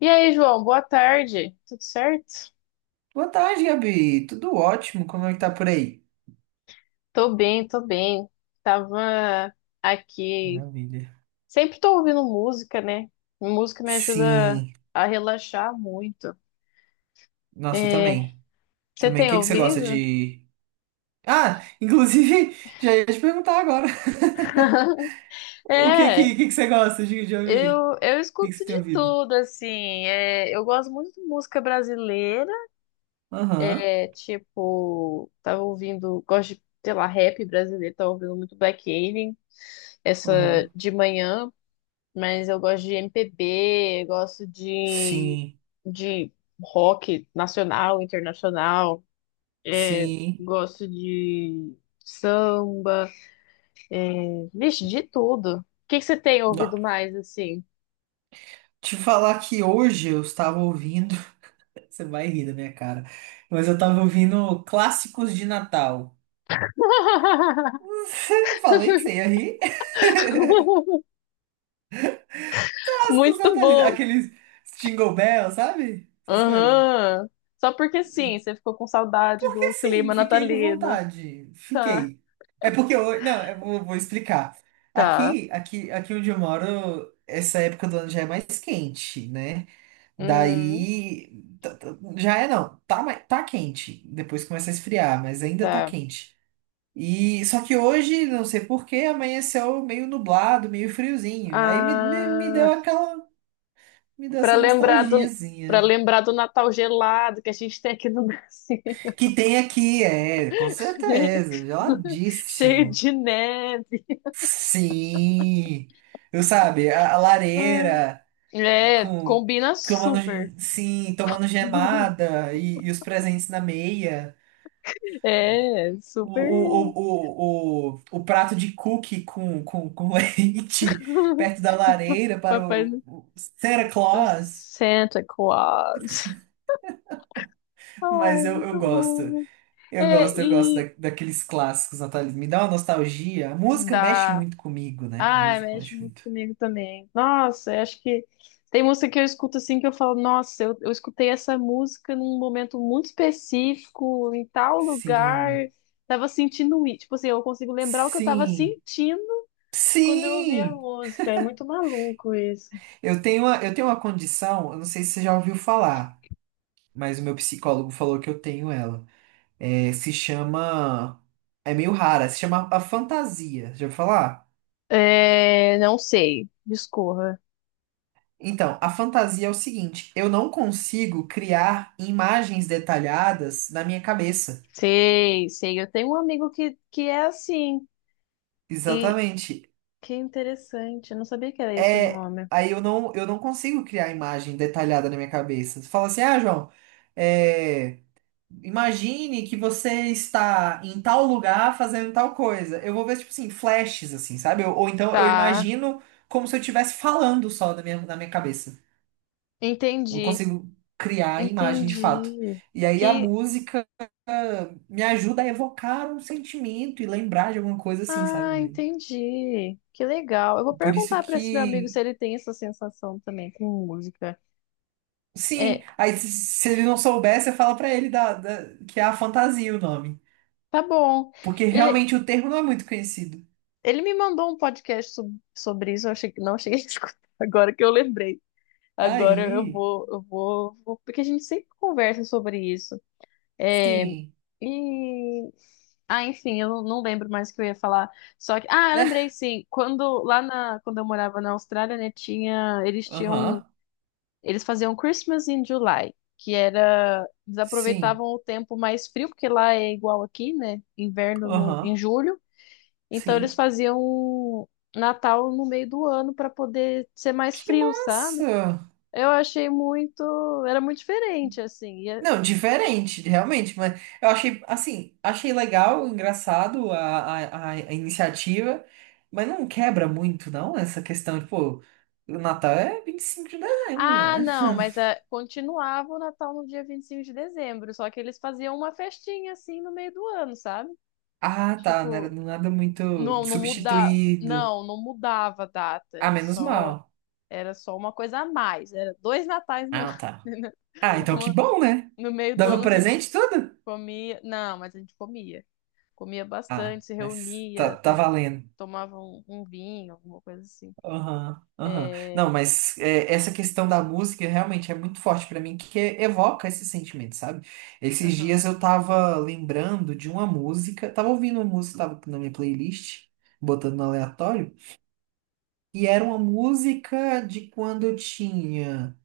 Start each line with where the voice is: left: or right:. left: E aí, João, boa tarde. Tudo certo?
right: Boa tarde, Gabi. Tudo ótimo? Como é que tá por aí?
left: Tô bem, tô bem. Tava aqui.
right: Maravilha.
left: Sempre tô ouvindo música, né? Música me ajuda
right: Sim.
left: a relaxar muito.
right: Nossa, eu
left: É,
right: também.
left: você
right: Também. O
left: tem
right: que que você gosta
left: ouvido?
right: de. Ah, inclusive, já ia te perguntar agora. O que
left: É,
right: que, que que você gosta de ouvir?
left: eu
right: O que que
left: escuto
right: você tem
left: de
right: ouvido?
left: tudo, assim. É, eu gosto muito de música brasileira.
right: Aham,
left: É, tipo, tava ouvindo, gosto de, sei lá, rap brasileiro, tava ouvindo muito Black Alien, essa
right: aham.
left: de manhã. Mas eu gosto de MPB, eu gosto
right: Sim,
left: de rock nacional, internacional, é,
right: sim.
left: gosto de samba, vixe, de tudo. O que que você tem
right: Não.
left: ouvido mais assim?
right: Te falar que hoje eu estava ouvindo. Você vai rir da minha cara. Mas eu estava ouvindo clássicos de Natal. Falei que você ia rir. Clássicos
left: Muito
right: natalinos,
left: bom.
right: aqueles Jingle Bell, sabe? Essas coisas.
left: Aham. Só porque sim, você ficou com saudade
right: Porque
left: do
right: sim,
left: clima
right: fiquei com
left: natalino.
right: vontade.
left: Tá,
right: Fiquei. É porque eu. Não, eu vou explicar.
left: tá.
right: Aqui onde eu moro, essa época do ano já é mais quente, né?
left: Hum,
right: Daí. Já é não. Tá, tá quente. Depois começa a esfriar, mas ainda tá
left: tá.
right: quente. E só que hoje, não sei por que, amanheceu meio nublado, meio friozinho. Aí me deu
left: Ah.
right: aquela. Me deu
left: Para
right: essa
left: lembrar do, para
right: nostalgiazinha.
left: lembrar do Natal gelado que a gente tem aqui no Brasil,
right: Que tem aqui, é, com certeza,
left: cheio
right: geladíssimo.
left: de neve.
right: Sim, eu sabe, a lareira
left: É,
right: com
left: combina
right: tomando,
left: super.
right: sim, tomando gemada e os presentes na meia.
left: É,
right: O,
left: super.
right: o, o, o, o, o prato de cookie com leite perto da
left: O
right: lareira para o,
left: Papai
right: o Santa
left: do
right: Claus.
left: Santa Claus.
right: Mas
left: Ai,
right: eu
left: muito
right: gosto.
left: bom.
right: Eu
left: É,
right: gosto, eu gosto, da,
left: e
right: daqueles clássicos natalinos. Me dá uma nostalgia. A música mexe
left: da.
right: muito comigo, né? A
left: Ai,
right: música
left: mexe
right: mexe
left: muito
right: muito.
left: comigo também. Nossa, eu acho que tem música que eu escuto assim que eu falo, nossa, eu escutei essa música num momento muito específico, em tal lugar,
right: Sim,
left: tava sentindo isso. Tipo assim, eu consigo lembrar o que eu tava
right: sim,
left: sentindo quando eu ouvi a
right: sim!
left: música. É muito maluco isso.
right: Eu tenho uma condição, eu não sei se você já ouviu falar, mas o meu psicólogo falou que eu tenho ela. É, se chama. É meio rara, se chama a fantasia. Já ouviu falar?
left: É, não sei, discorra.
right: Então, a fantasia é o seguinte: eu não consigo criar imagens detalhadas na minha cabeça.
left: Sei, sei. Eu tenho um amigo que é assim. E
right: Exatamente.
left: que interessante, eu não sabia que era esse o
right: É,
left: nome.
right: aí eu não consigo criar imagem detalhada na minha cabeça. Você fala assim, ah, João, é, imagine que você está em tal lugar fazendo tal coisa. Eu vou ver, tipo assim, flashes, assim, sabe? Ou então eu
left: Tá,
right: imagino como se eu estivesse falando só na minha cabeça. Não
left: entendi.
right: consigo criar a imagem de fato.
left: Entendi.
right: E aí a
left: Que
right: música me ajuda a evocar um sentimento e lembrar de alguma coisa assim, sabe? Né?
left: entendi. Que legal. Eu vou
right: Por isso
left: perguntar para esse meu amigo se
right: que.
left: ele tem essa sensação também com música.
right: Sim,
left: É,
right: aí se ele não souber, você fala pra ele que é a fantasia o nome.
left: tá bom.
right: Porque
left: Ele
right: realmente o termo não é muito conhecido.
left: ele me mandou um podcast sobre isso. Eu achei que não cheguei a escutar. Agora que eu lembrei. Agora
right: Aí,
left: porque a gente sempre conversa sobre isso. É,
right: sim.
left: e ah, enfim, eu não lembro mais o que eu ia falar. Só que, ah, eu lembrei sim. Quando lá na, quando eu morava na Austrália, né, tinha, eles tinham.
right: Aham,
left: Eles faziam Christmas in July, que era. Eles
right: sim.
left: aproveitavam o tempo mais frio, porque lá é igual aqui, né? Inverno no, em
right: Aham,
left: julho. Então eles
right: sim.
left: faziam Natal no meio do ano para poder ser mais
right: Que
left: frio, sabe?
right: massa!
left: Eu achei muito. Era muito diferente, assim.
right: Não, diferente, realmente, mas eu achei, assim, achei legal, engraçado a iniciativa, mas não quebra muito, não, essa questão de, pô, o Natal é 25 de dezembro,
left: Ah,
right: né?
left: não, mas é, continuava o Natal no dia 25 de dezembro, só que eles faziam uma festinha, assim, no meio do ano, sabe?
right: Ah, tá. Não era
left: Tipo,
right: nada muito
left: não, não mudava.
right: substituído.
left: Não, não mudava a data,
right: Ah,
left: era
right: menos
left: só.
right: mal.
left: Era só uma coisa a mais. Era dois natais no
right: Ah,
left: ano.
right: tá.
left: Entendeu?
right: Ah, então que
left: Uma-
right: bom, né?
left: No meio do
right: Dava
left: ano a gente
right: presente tudo?
left: comia. Não, mas a gente comia. Comia
right: Ah,
left: bastante, se
right: mas tá,
left: reunia,
right: tá valendo.
left: tomava um, um vinho, alguma coisa assim.
right: Aham, aham. Não,
left: É...
right: mas é, essa questão da música realmente é muito forte pra mim, que evoca esse sentimento, sabe? Esses
left: Aham.
right: dias eu tava lembrando de uma música, tava ouvindo uma música, tava na minha playlist, botando no aleatório, e era uma música de quando eu tinha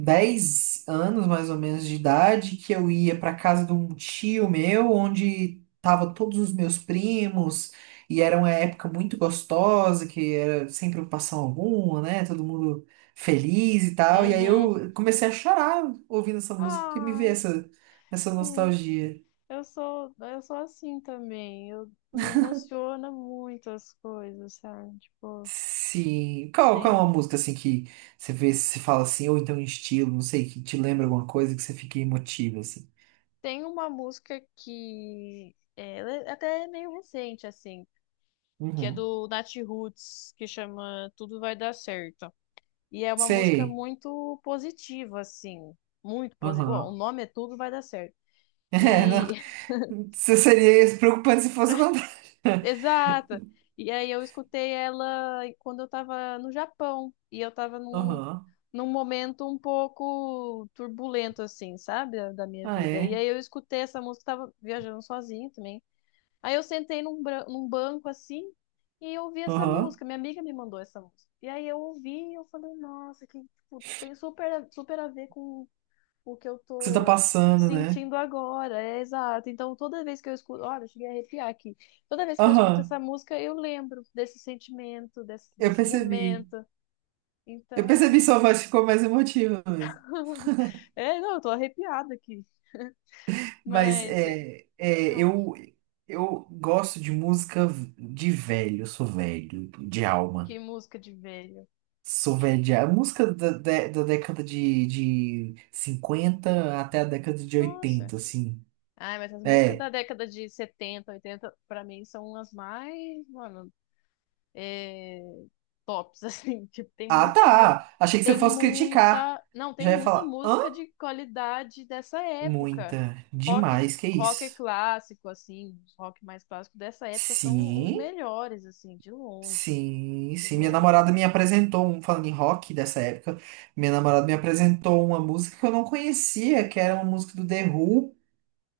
right: 10 anos mais ou menos de idade que eu ia para casa de um tio meu, onde tava todos os meus primos, e era uma época muito gostosa, que era sem preocupação alguma, né? Todo mundo feliz e tal. E aí
left: Uhum.
right: eu comecei a chorar ouvindo essa música, que me veio
left: Ai,
right: essa
left: sim.
right: nostalgia.
left: Eu sou assim também. Eu me emociona muito as coisas, sabe? Tipo,
right: Sim. Qual é uma
left: tem,
right: música assim que você vê, se fala assim, ou então um estilo, não sei, que te lembra alguma coisa que você fica emotivo assim?
left: tem uma música que é, ela é até meio recente, assim. Que é
right: Uhum.
left: do Natiruts, que chama Tudo Vai Dar Certo. E é uma música
right: Sei.
left: muito positiva, assim. Muito positiva. O
right: Aham.
left: nome é Tudo Vai Dar Certo.
right: É, não.
left: E.
right: Você seria preocupante se fosse o contrário.
left: Exata! E aí eu escutei ela quando eu tava no Japão. E eu tava num,
right: Aham.
left: num momento um pouco turbulento, assim, sabe? Da, da minha
right: Ah,
left: vida. E
right: é?
left: aí eu escutei essa música, tava viajando sozinha também. Aí eu sentei num, num banco assim e eu ouvi essa
right: Aham.
left: música. Minha amiga me mandou essa música. E aí eu ouvi e eu falei, nossa, que tipo, tem super, super a ver com o que eu
right: Que você tá
left: tô
right: passando, né?
left: sentindo agora. É exato. Então toda vez que eu escuto, olha, eu cheguei a arrepiar aqui. Toda vez que eu escuto essa
right: Aham.
left: música, eu lembro desse sentimento, desse,
right: Eu
left: desse
right: percebi.
left: momento.
right: Eu percebi,
left: Então,
right: sua voz ficou mais emotiva mesmo.
left: é, não, eu tô arrepiada aqui.
right: Mas
left: Mas, não,
right: eu gosto de música de velho. Eu sou velho, de
left: que
right: alma.
left: música de velho.
right: Sou velho de
left: Tipo,
right: alma. Música da década de 50 até a década de
left: nossa.
right: 80, assim.
left: Ai, mas as músicas
right: É.
left: da década de 70, 80, pra mim, são as mais, mano, é, tops, assim. Tipo, tem
right: Ah,
left: muita, mu-
right: tá. Achei que você
left: tem
right: fosse criticar.
left: muita, não,
right: Já
left: tem
right: ia
left: muita
right: falar. Hã?
left: música de qualidade dessa época.
right: Muita.
left: Rock,
right: Demais, que
left: rock
right: isso.
left: clássico, assim, os rock mais clássico dessa época são os
right: Sim,
left: melhores, assim, de longe,
right: sim,
left: de
right: sim. Minha
left: longe.
right: namorada me apresentou um, falando em rock dessa época, minha namorada me apresentou uma música que eu não conhecia, que era uma música do The Who,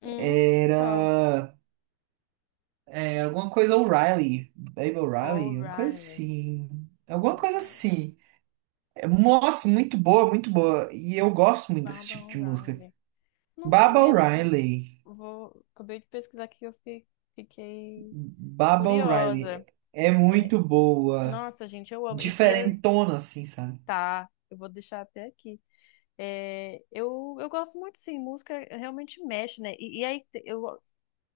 left: Hum, qual?
right: era alguma coisa O'Reilly, Baby O'Reilly, uma coisa
left: O'Reilly,
right: assim. Alguma coisa
left: O'Reilly,
right: assim. É, Nossa, muito boa, muito boa. E eu gosto muito desse
left: Baba
right: tipo de música.
left: O'Reilly. Não
right: Baba
left: conheço.
right: O'Reilly.
left: Vou... Acabei de pesquisar aqui, eu fiquei, fiquei
right: Baba O'Reilly.
left: curiosa.
right: É
left: É,
right: muito boa.
left: nossa, gente, eu amo.
right: Diferentona, assim, sabe?
left: Tá, eu vou deixar até aqui. É, eu gosto muito, sim, música realmente mexe, né? E aí te- eu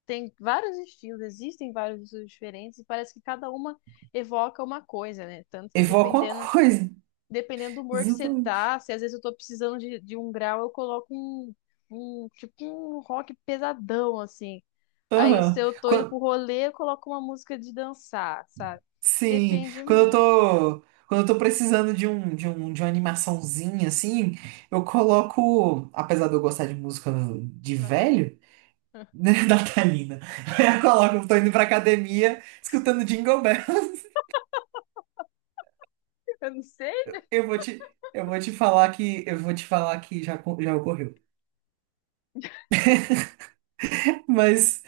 left: tem vários estilos, existem vários estilos diferentes, e parece que cada uma evoca uma coisa, né? Tanto que
right: Evoca uma
left: dependendo
right: coisa.
left: dependendo do humor que você
right: Exatamente.
left: tá, se às vezes eu tô precisando de um grau, eu coloco um, um, tipo um rock pesadão, assim. Aí
right: Aham.
left: se eu tô indo pro rolê, eu coloco uma música de dançar, sabe?
right: Sim,
left: Depende
right: quando eu
left: muito,
right: tô, quando eu tô precisando de uma animaçãozinha, assim, eu coloco, apesar de eu gostar de música de
left: Natália.
right: velho, né, natalina, eu coloco, eu tô indo pra academia escutando Jingle Bells.
left: Eu não sei.
right: Eu vou te falar que já, já ocorreu. Mas,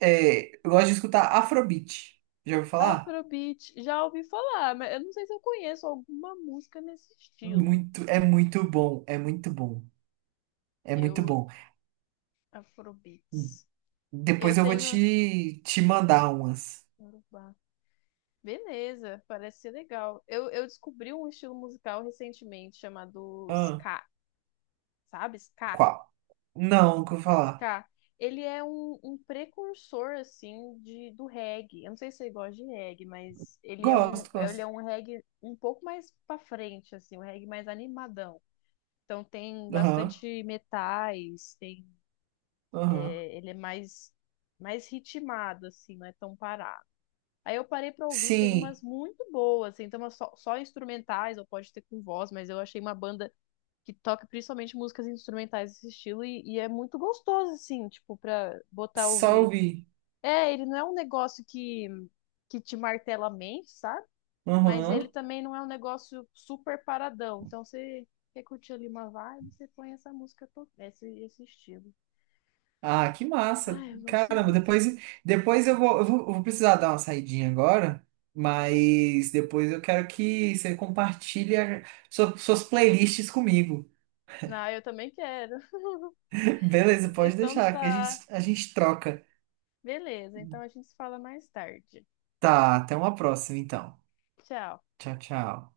right: eu gosto de escutar Afrobeat. Já ouviu falar?
left: Afrobeat, já ouvi falar, mas eu não sei se eu conheço alguma música nesse estilo.
right: Muito, é muito bom, é muito bom, é muito
left: Eu,
right: bom.
left: Afrobeats. Eu
right: Depois eu vou
left: tenho.
right: te mandar umas.
left: Yorubá. Beleza, parece ser legal. Eu descobri um estilo musical recentemente chamado
right: Ah,
left: Ska. Sabe? Ska,
right: qual? Não, nunca vou falar.
left: ska. Ele é um, um precursor, assim, de, do reggae. Eu não sei se você gosta de reggae, mas
right: Gosto,
left: ele é
right: gosto.
left: um reggae um pouco mais pra frente, assim, um reggae mais animadão. Então tem
right: Aham,
left: bastante metais, tem,
right: aham.
left: é, ele é mais, mais ritmado, assim, não é tão parado. Aí eu parei pra ouvir, tem
right: Sim,
left: umas muito boas, assim, tem umas só, só instrumentais, ou pode ter com voz, mas eu achei uma banda que toca principalmente músicas instrumentais desse estilo e é muito gostoso, assim, tipo, pra botar
right: só
left: ouvir.
right: ouvi.
left: É, ele não é um negócio que te martela a mente, sabe? Mas ele
right: Aham.
left: também não é um negócio super paradão. Então você quer curtir ali uma vibe, você põe essa música, esse, esse estilo.
right: Ah, que massa.
left: Ai, eu gosto
right: Caramba,
left: muito.
right: depois eu vou precisar dar uma saidinha agora, mas depois eu quero que você compartilhe suas playlists comigo.
left: Ah, eu também quero.
right: Beleza, pode
left: Então
right: deixar, que a
left: tá.
right: gente, a gente troca.
left: Beleza, então a gente se fala mais tarde.
right: Tá, até uma próxima então.
left: Tchau.
right: Tchau, tchau.